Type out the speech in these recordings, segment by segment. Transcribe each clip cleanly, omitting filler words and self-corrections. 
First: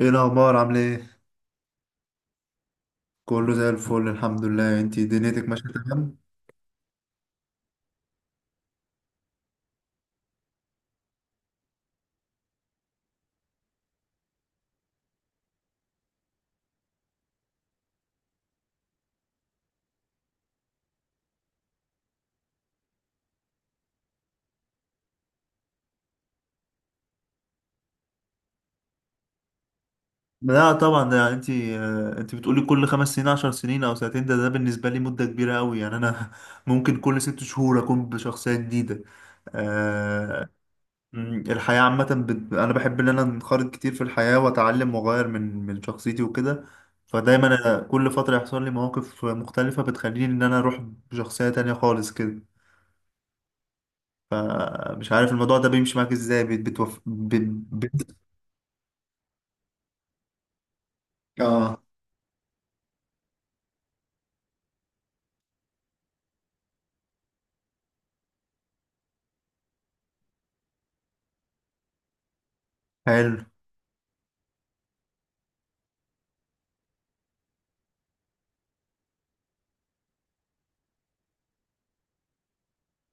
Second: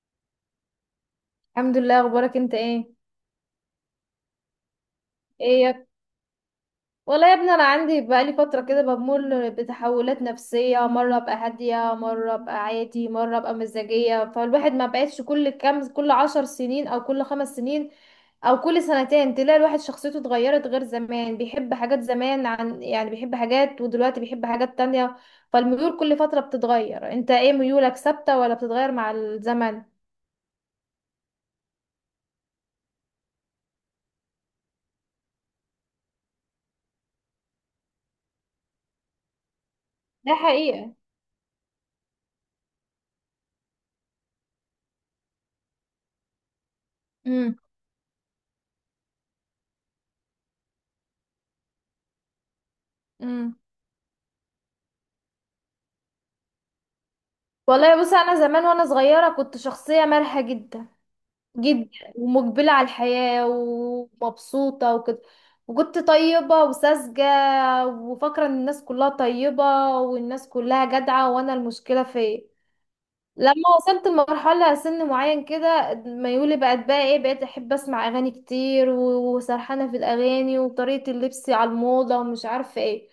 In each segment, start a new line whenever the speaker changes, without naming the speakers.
ايه الاخبار، عامله ايه؟
الحمد لله. اخبارك انت ايه؟
كله زي الفل، الحمد لله. انتي دنيتك
ايه
ماشيه
يا.
تمام؟
والله يا ابني انا عندي بقالي فتره كده بمر بتحولات نفسيه، مره ابقى هاديه، مره ابقى عادي، مره ابقى مزاجيه. فالواحد ما بقتش كل 10 سنين او كل 5 سنين او كل سنتين تلاقي الواحد شخصيته اتغيرت غير زمان، بيحب حاجات زمان عن بيحب حاجات، ودلوقتي بيحب حاجات تانية. فالميول كل فتره بتتغير. انت ايه ميولك، ثابته ولا بتتغير مع الزمن؟
لا طبعا، ده انتي بتقولي كل 5 سنين، 10 سنين او سنتين ده بالنسبه لي مده كبيره قوي، يعني انا ممكن كل 6 شهور اكون بشخصيه جديده.
ده
آه.
حقيقة.
الحياه عامه انا بحب ان انا انخرط كتير في الحياه، واتعلم واغير من شخصيتي وكده. فدايما أنا كل فتره يحصل لي مواقف مختلفه بتخليني ان انا اروح بشخصيه تانية خالص كده.
امم
مش عارف الموضوع ده بيمشي معاك ازاي،
والله بص، انا زمان وانا صغيره كنت شخصيه مرحه جدا
اه،
جدا، ومقبله على الحياه ومبسوطه وكده، وكنت طيبه وساذجه، وفاكره ان الناس كلها طيبه والناس كلها جدعه، وانا المشكله فيا.
حلو.
لما وصلت لمرحله سن معين كده، ميولي بقت بقى ايه، بقيت احب اسمع اغاني كتير و- وسرحانه في الاغاني، وطريقه اللبس على الموضه ومش عارفه ايه.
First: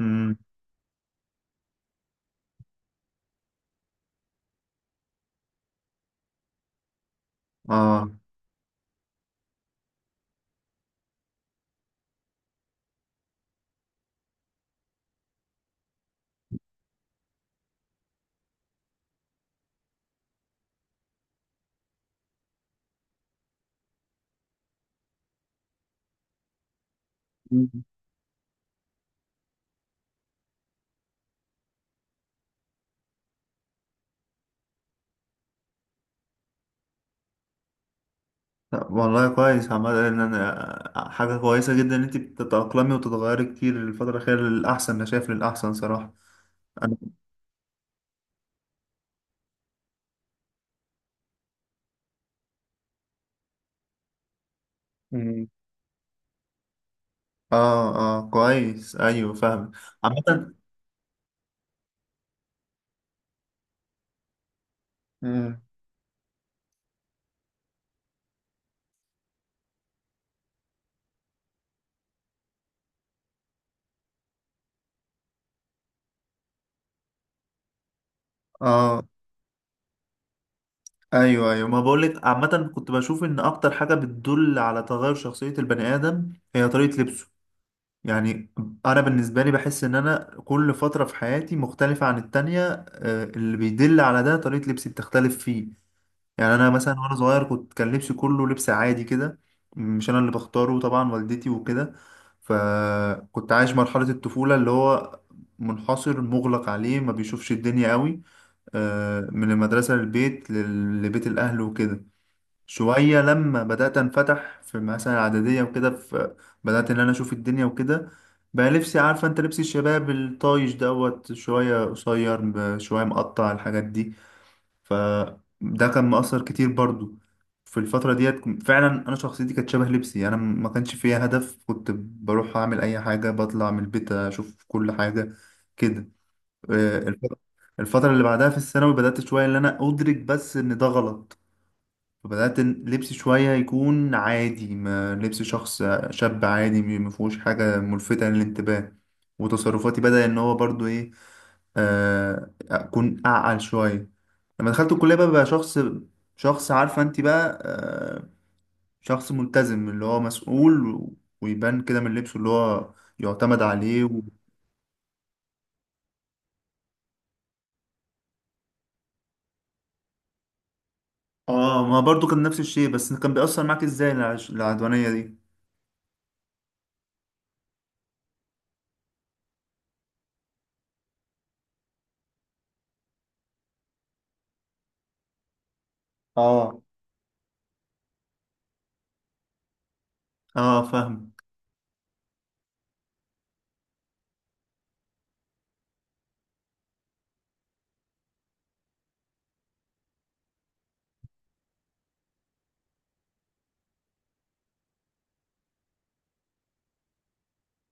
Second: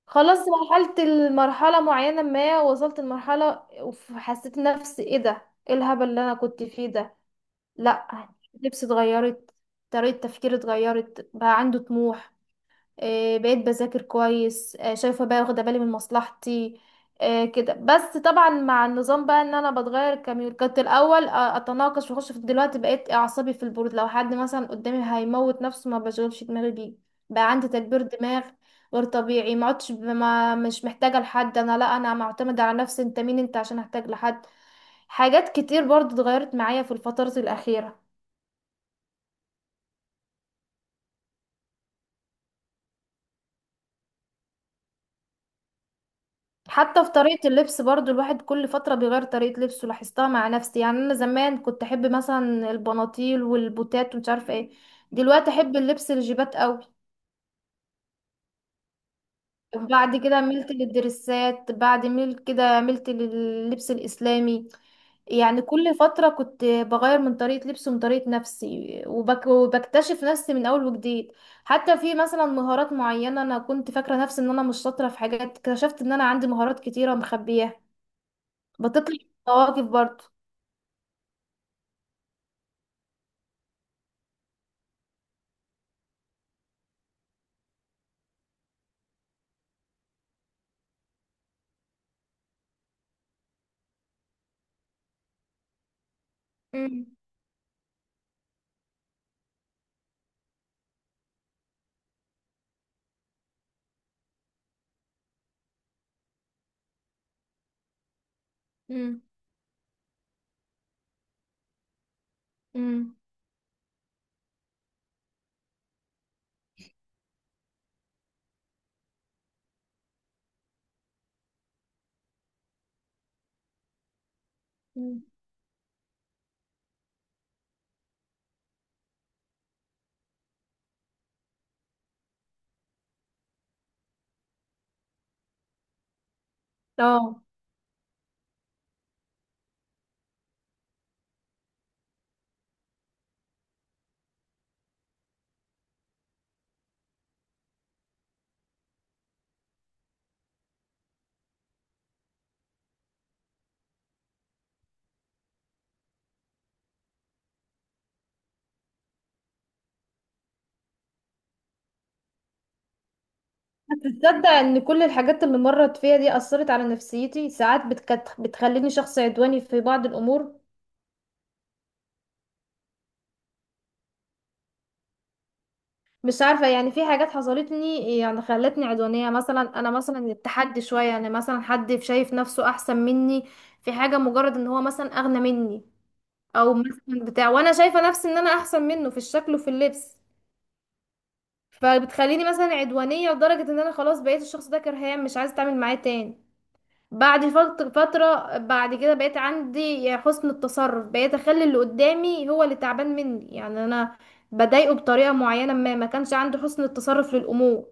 امم.
خلاص المرحلة معينة، ما وصلت لمرحلة وحسيت نفسي ايه ده، ايه الهبل اللي انا كنت فيه ده؟ لا،
اه.
لبسي اتغيرت، طريقة تفكيري اتغيرت، بقى عنده طموح، بقيت بذاكر كويس، شايفه بقى واخده بالي من مصلحتي. كده، بس طبعا مع النظام بقى ان انا بتغير كميول. كنت الاول اتناقش واخش في، دلوقتي بقيت اعصابي في البرود. لو حد مثلا قدامي هيموت نفسه، ما بشغلش دماغي بيه. بقى عندي
مم.
تكبير دماغ غير طبيعي. ما عدتش ما مش محتاجه لحد، انا لا، انا معتمده على نفسي. انت مين انت عشان احتاج لحد؟ حاجات كتير برضو اتغيرت معايا في الفترة الأخيرة.
طب والله كويس، عمال ان انا حاجه كويسه جدا ان انت بتتاقلمي وتتغيري كتير الفتره الاخيره للاحسن، انا شايف للاحسن صراحه. انا.
حتى في طريقة اللبس برضو، الواحد كل فترة بيغير طريقة لبسه، لاحظتها مع نفسي. يعني أنا زمان كنت أحب مثلا البناطيل والبوتات ومش عارفة ايه،
مم.
دلوقتي أحب اللبس الجيبات قوي.
اه اه، كويس، ايوه فاهم.
وبعد كده
عامه.
ملت للدرسات، بعد ملت كده ملت لللبس الإسلامي.
مم.
يعني كل فترة كنت بغير من طريقة لبسي ومن طريقة نفسي، وبكتشف نفسي من أول وجديد. حتى في مثلا مهارات معينة، أنا كنت فاكرة نفسي إن أنا مش شاطرة في حاجات، اكتشفت إن أنا عندي مهارات كتيرة مخبياها.
اه.
بطاطس وطواجن برضه.
ايوه ايوه، ما بقولك عامه كنت بشوف ان اكتر حاجه بتدل على تغير شخصيه البني ادم هي طريقه لبسه. يعني انا بالنسبه لي بحس ان انا كل فتره في حياتي مختلفه عن التانية، اللي بيدل على ده طريقه لبسي بتختلف فيه. يعني انا مثلا
مم.
وانا صغير كنت كان لبسي كله لبس عادي كده، مش انا اللي بختاره طبعا، والدتي وكده. فكنت عايش مرحله الطفوله اللي هو منحصر مغلق عليه، ما بيشوفش الدنيا قوي.
مم.
من المدرسه للبيت، لبيت الاهل وكده.
مم.
شوية لما بدأت أنفتح في مثلا إعدادية وكده، في بدأت إن أنا أشوف الدنيا وكده. بقى لبسي عارفة أنت لبس الشباب الطايش دوت، شوية قصير، شوية مقطع، الحاجات دي.
مم.
فده كان مؤثر كتير برضو. في الفترة ديت فعلا أنا شخصيتي كانت شبه لبسي، أنا ما كانش فيها هدف، كنت بروح أعمل أي حاجة، بطلع من البيت أشوف كل حاجة كده. الفترة
اه.
اللي بعدها في الثانوي بدأت شوية إن أنا أدرك بس إن ده غلط. فبدأت لبسي شوية يكون عادي، ما لبس شخص شاب عادي ما فيهوش حاجة ملفتة للانتباه. وتصرفاتي بدأ إن هو برضو إيه، أكون أعقل شوية. لما دخلت الكلية بقى شخص، شخص عارفة أنت بقى شخص ملتزم اللي هو مسؤول ويبان كده من لبسه، اللي هو يعتمد
بس
عليه و...
تصدق ان كل الحاجات اللي مرت فيها دي اثرت على نفسيتي؟ ساعات بتخليني شخص عدواني في بعض الامور.
آه، ما برضو كان نفس الشيء، بس كان بيأثر معاك إزاي العدوانية دي؟
مش عارفه، يعني في حاجات حصلتني يعني خلتني عدوانيه. مثلا انا مثلا التحدي شويه، يعني مثلا حد شايف نفسه احسن مني في حاجه، مجرد ان هو مثلا اغنى مني، او
اه.
مثلا بتاع، وانا شايفه نفسي ان انا احسن منه في الشكل وفي اللبس،
آه فاهم.
فبتخليني مثلا عدوانية لدرجة ان انا خلاص بقيت الشخص ده كرهاه، مش عايزة اتعامل معاه تاني. بعد فترة بعد كده، بقيت عندي حسن التصرف، بقيت اخلي اللي قدامي هو اللي تعبان مني. يعني انا بضايقه بطريقة معينة، ما كانش عندي حسن التصرف للامور.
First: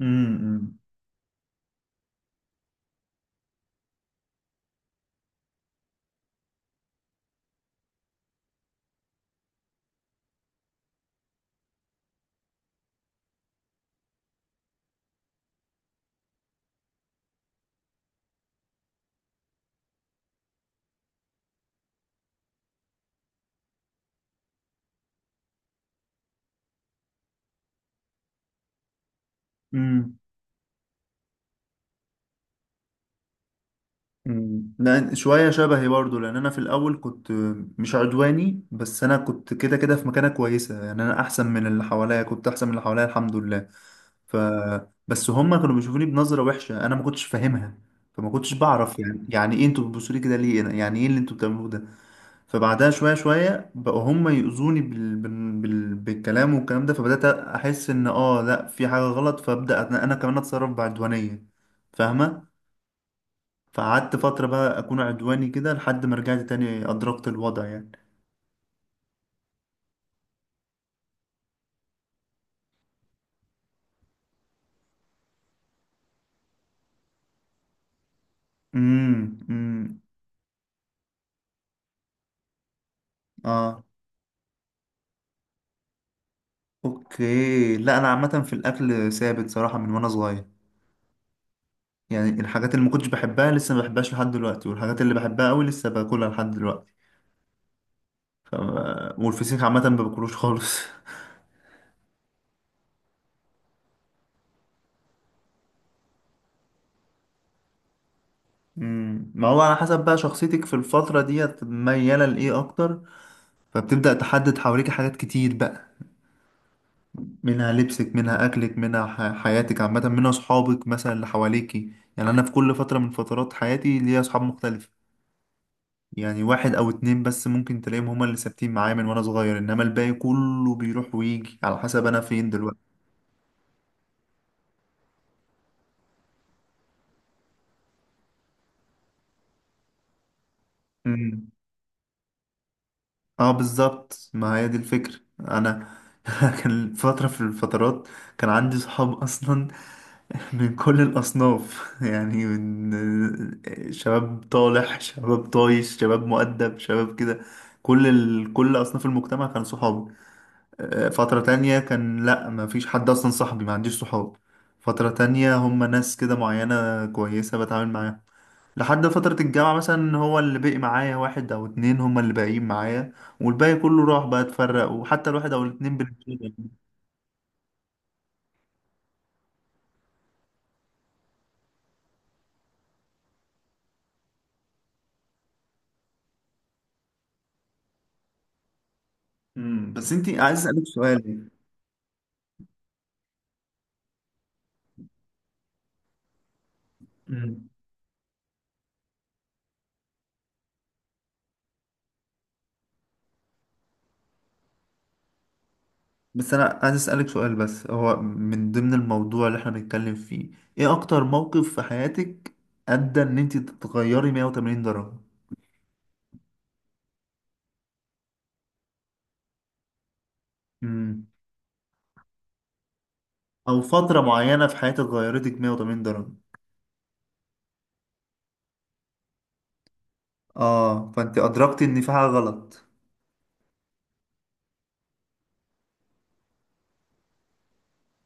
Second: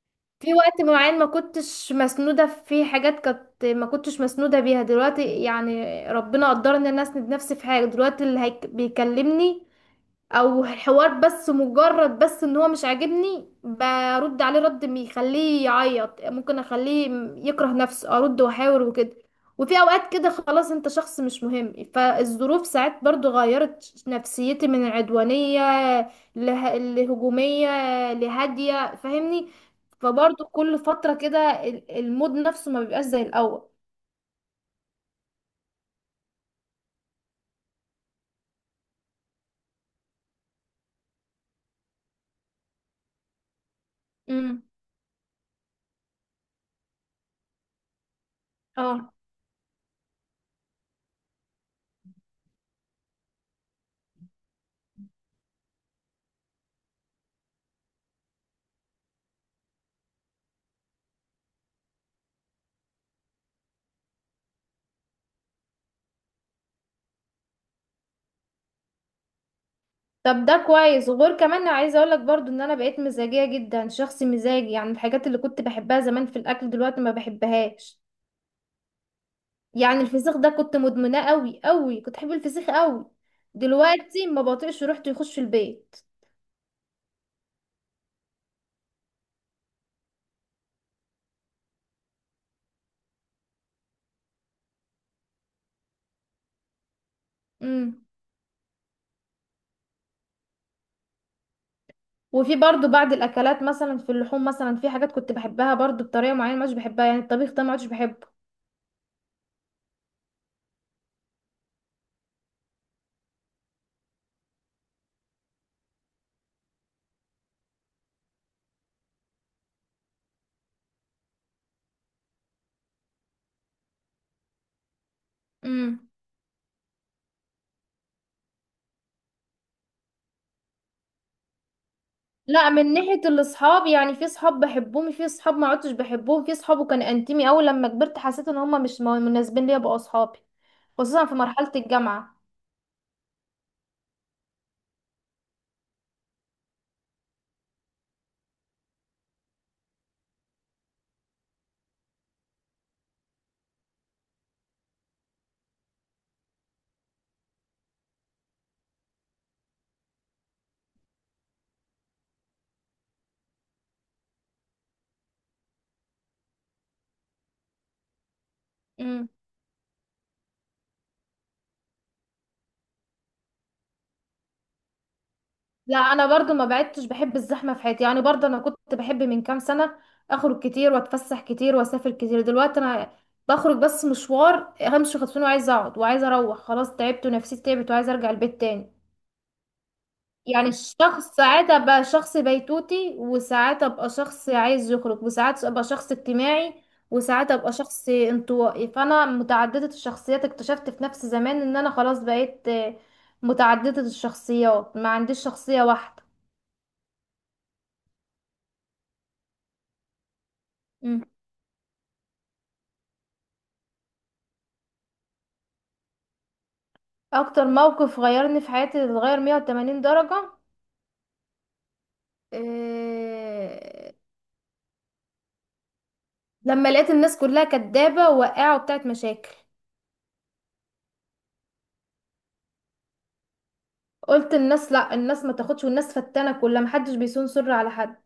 أمم،
في
أمم.
وقت معين ما كنتش مسنودة في حاجات، كانت ما كنتش مسنودة بيها. دلوقتي يعني ربنا قدرني ان انا اسند نفسي في حاجة. دلوقتي اللي بيكلمني او الحوار، بس مجرد ان هو مش عاجبني، برد عليه رد بيخليه يعيط، ممكن اخليه يكره نفسه، ارد واحاور وكده. وفي اوقات كده خلاص، انت شخص مش مهم. فالظروف ساعات برضو غيرت نفسيتي من العدوانية لهجومية، لهادية، فاهمني؟
أمم.
فبرضو كل فترة كده المود نفسه ما بيبقاش زي الاول.
مم. لا شوية شبهي برضو، لأن أنا في الأول كنت مش عدواني، بس أنا كنت كده كده في مكانة كويسة، يعني أنا أحسن من اللي حواليا، كنت أحسن من اللي حواليا الحمد لله. ف.
امم
بس هما كانوا بيشوفوني بنظرة وحشة أنا ما كنتش فاهمها. فما كنتش بعرف
اه.
يعني إيه أنتوا بتبصوا لي كده ليه، أنا يعني إيه اللي أنتوا بتعملوه ده. فبعدها شوية شوية بقوا هما يؤذوني بالكلام، والكلام ده فبدأت أحس إن آه لأ في حاجة غلط، فأبدأ أنا كمان أتصرف بعدوانية. فاهمة. فقعدت فترة بقى أكون عدواني كده لحد ما رجعت تاني أدركت الوضع يعني.
طب ده كويس. وغير كمان، عايزه اقول لك برضو ان انا بقيت مزاجيه جدا، شخص مزاجي. يعني الحاجات اللي كنت بحبها زمان في الاكل دلوقتي ما بحبهاش.
امم.
يعني الفسيخ ده كنت مدمناه قوي قوي، كنت بحب الفسيخ قوي،
اه.
دلوقتي ما بطيقش ريحته يخش في البيت.
اوكي. لا أنا عامة في الأكل ثابت صراحة من وأنا صغير. يعني الحاجات اللي ما كنتش بحبها لسه ما بحبهاش لحد دلوقتي، والحاجات اللي بحبها قوي لسه باكلها لحد دلوقتي.
امم
والفسيخ عامة ما باكلوش خالص
وفي برضو بعض الاكلات، مثلا في اللحوم، مثلا في حاجات كنت بحبها برضو بطريقه معينه مش بحبها. يعني الطبيخ ده ما عادش بحبه.
امم. ما هو على حسب بقى شخصيتك في الفترة ديت ميالة لإيه أكتر. فبتبدأ تحدد حواليك حاجات كتير بقى، منها لبسك، منها أكلك، منها حياتك عامة، منها أصحابك مثلا اللي حواليكي. يعني أنا في كل فترة من فترات حياتي ليا أصحاب مختلفة.
امم
يعني واحد أو اتنين بس ممكن تلاقيهم هما اللي ثابتين معايا من وأنا صغير، إنما الباقي كله بيروح ويجي على حسب أنا فين
لا،
دلوقتي.
من ناحية الاصحاب يعني في صحاب بحبهم، في صحاب ما عدتش بحبهم، في صحاب وكان انتمي اوي لما كبرت حسيت ان هما مش مناسبين ليا بقوا اصحابي، خصوصا في
مم.
مرحلة الجامعة.
اه بالظبط، ما هي دي الفكرة. انا كان فترة في الفترات كان عندي صحاب اصلا من كل الاصناف يعني من شباب طالح، شباب طايش، شباب مؤدب، شباب كده، كل اصناف المجتمع كانوا صحابي. فترة تانية كان لا ما فيش حد اصلا صاحبي، ما عنديش صحاب. فترة تانية هم ناس كده معينة كويسة بتعامل معاهم. لحد
امم
فترة الجامعة مثلا هو اللي بقي معايا واحد أو اتنين هما اللي باقيين معايا. والباقي كله راح بقى اتفرق، وحتى الواحد أو الاتنين
لا، انا برضو
بالنسبة.
ما بعدتش بحب الزحمة في حياتي. يعني برضو انا كنت بحب من كام سنة اخرج كتير واتفسح كتير واسافر كتير. دلوقتي انا بخرج بس مشوار، همشي خطفين، وعايزة اقعد وعايزة اروح خلاص، تعبت ونفسيتي تعبت وعايزة ارجع البيت تاني.
امم. بس انتي عايز
يعني
أسألك
الشخص
سؤال.
ساعات ابقى شخص بيتوتي، وساعات ابقى شخص عايز يخرج، وساعات ابقى شخص اجتماعي، وساعات
امم.
ابقى شخص انطوائي. فانا متعددة الشخصيات، اكتشفت في نفس زمان ان انا خلاص بقيت متعددة الشخصيات، ما عنديش شخصية واحدة.
بس أنا عايز أسألك سؤال، بس هو من ضمن الموضوع اللي احنا بنتكلم فيه. ايه
مم.
أكتر موقف في حياتك أدى إن انتي تتغيري 180 درجة؟
اكتر موقف غيرني في حياتي اتغير 180 درجة،
امم. أو
إيه...
فترة معينة في حياتك غيرتك 180 درجة.
لما لقيت الناس كلها كدابة وقاعة وبتاعت مشاكل،
اه، فانت أدركتي إن في حاجة غلط.
قلت الناس لا، الناس ما تاخدش، والناس فتانة كلها، محدش بيصون سر على حد.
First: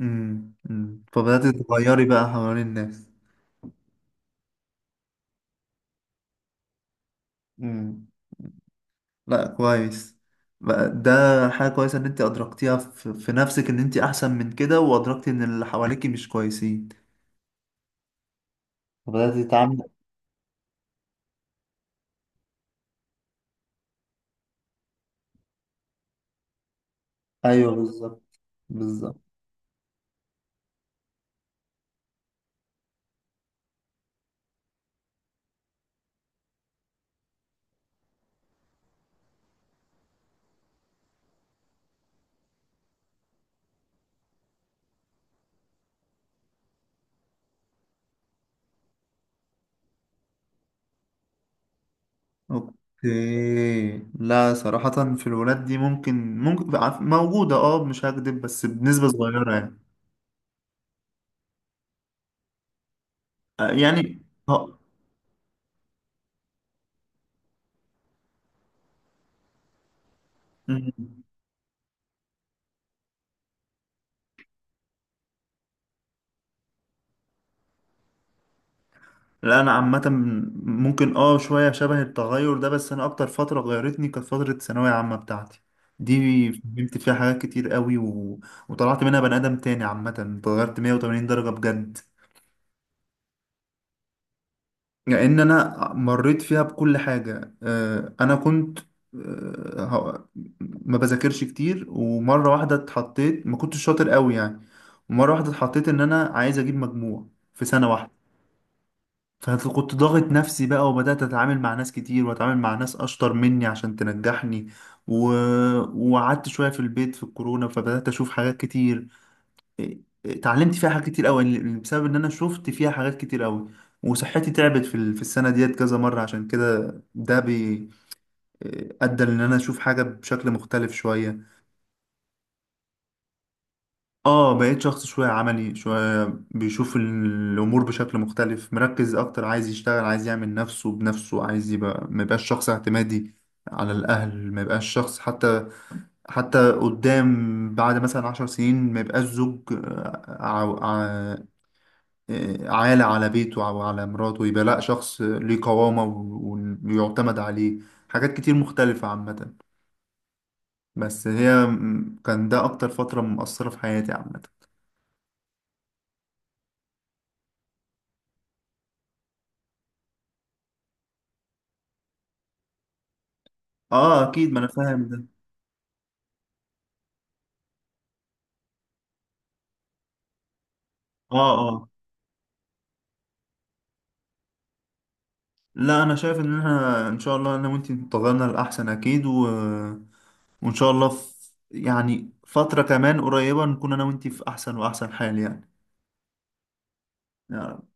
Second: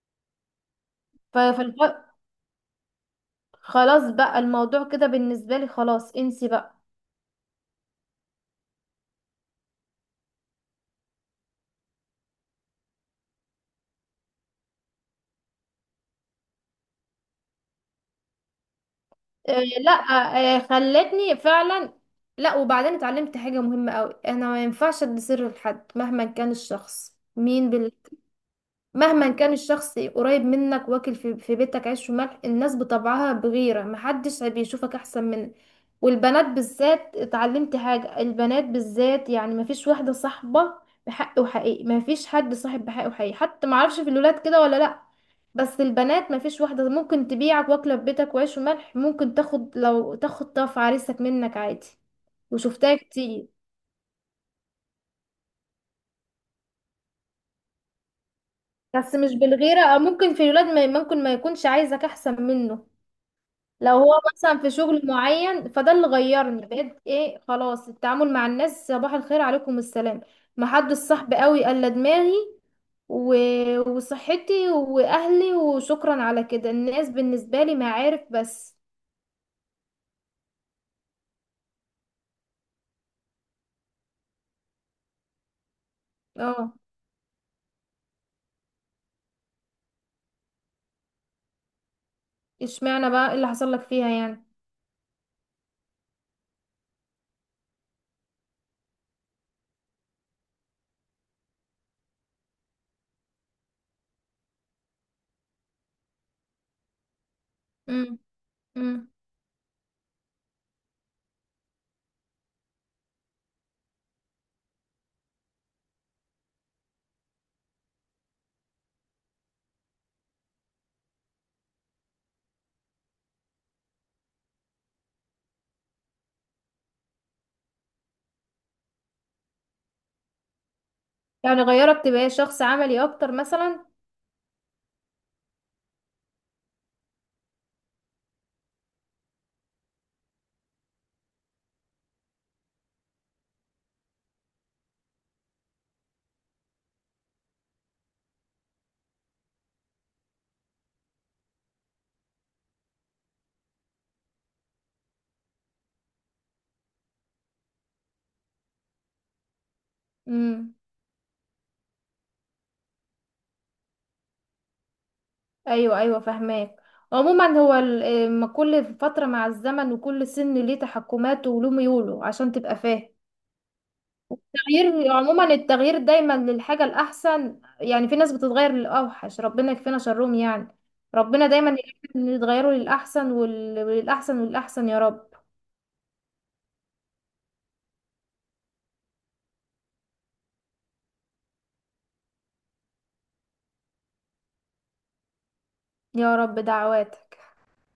امم. أمم.
ف-
فبدأت
فالف...
تتغيري بقى حوالين الناس.
خلاص بقى الموضوع كده بالنسبة لي، خلاص انسي بقى.
مم. لا كويس. بقى ده حاجة كويسة ان انت ادركتيها في نفسك ان انت احسن من كده، وادركتي ان اللي حواليكي مش كويسين، فبدأتي
آه
تتعاملي.
لا. آه خلتني فعلا. لا، وبعدين اتعلمت حاجة مهمة قوي، انا ما ينفعش ادي سر لحد مهما كان الشخص مين.
ايوه بالظبط، بالظبط.
مهما كان الشخص قريب منك واكل في, بيتك عيش وملح، الناس بطبعها بغيرة، محدش بيشوفك احسن منك. والبنات بالذات، اتعلمت حاجة، البنات بالذات يعني مفيش واحدة صاحبة بحق وحقيقي، مفيش حد صاحب بحق وحقيقي. حتى معرفش في الولاد كده ولا لا، بس البنات مفيش واحدة، ممكن تبيعك واكلة في بيتك وعيش وملح، ممكن تاخد، لو تاخد طرف عريسك منك عادي، وشفتها كتير.
اوكي. لا صراحة في الولاد دي ممكن، ممكن موجودة اه مش هكدب، بس بنسبة
بس مش
صغيرة يعني.
بالغيرة، او ممكن في الولاد ممكن ما يكونش عايزك احسن منه لو هو
يعني
مثلا في
اه.
شغل معين. فده اللي غيرني، بقيت ايه خلاص، التعامل مع الناس صباح الخير عليكم السلام، محدش
مم.
صاحب قوي الا دماغي و... وصحتي واهلي، وشكرا على كده، الناس بالنسبة لي معارف بس.
لا انا عامه ممكن اه شويه شبه التغير ده، بس انا اكتر فتره غيرتني كانت فتره الثانويه عامه بتاعتي دي،
اه.
فهمت فيها حاجات كتير قوي و... وطلعت منها بني ادم تاني عامه، اتغيرت 180 درجه بجد.
اشمعنى بقى، إيه اللي حصل لك فيها يعني؟
لان انا مريت فيها بكل حاجه، انا كنت آه، هو- ما بذاكرش كتير، ومره واحده اتحطيت ما كنتش شاطر قوي يعني. ومره واحده اتحطيت ان انا عايز اجيب مجموع في سنه
امم
واحده.
امم
فكنت ضاغط نفسي بقى، وبدأت أتعامل مع ناس كتير وأتعامل مع ناس أشطر مني عشان تنجحني و... وقعدت شوية في البيت في الكورونا، فبدأت أشوف حاجات كتير. إيه، إيه، اتعلمت فيها حاجات كتير أوي بسبب إن أنا شفت فيها حاجات كتير أوي. وصحتي تعبت في في السنة ديت كذا مرة، عشان كده ده إيه، أدى إن أنا أشوف حاجة بشكل مختلف شوية.
يعني غيرك تبقى شخص عملي اكتر مثلا؟
اه، بقيت شخص شوية عملي، شوية بيشوف الأمور بشكل مختلف، مركز أكتر، عايز يشتغل، عايز يعمل نفسه بنفسه، عايز يبقى، ما يبقاش شخص اعتمادي على الأهل، ما يبقاش شخص حتى، حتى قدام بعد مثلا 10 سنين ما يبقاش زوج ع- ع- عالة على بيته أو على مراته، يبقى لأ شخص ليه قوامة ويعتمد عليه. حاجات كتير مختلفة عامة.
امم
بس هي كان ده أكتر فترة مؤثرة في حياتي عامة.
ايوه ايوه فاهماك. عموما هو ال- إيه، ما كل فتره مع الزمن وكل سن ليه تحكماته وله ميوله عشان تبقى فاهم.
اه اكيد، ما انا
التغيير
فاهم.
عموما التغيير دايما للحاجه الاحسن. يعني في ناس بتتغير للاوحش، ربنا يكفينا شرهم يعني.
اه
ربنا دايما
اه.
يتغيروا للاحسن، وال- وللاحسن والاحسن يا رب.
لا انا شايف ان احنا ان شاء الله انا وانت اتفقنا الاحسن اكيد و... وان شاء الله في، يعني فترة كمان قريبة نكون انا وانت في احسن واحسن حال،
يا رب دعواتك.
يعني.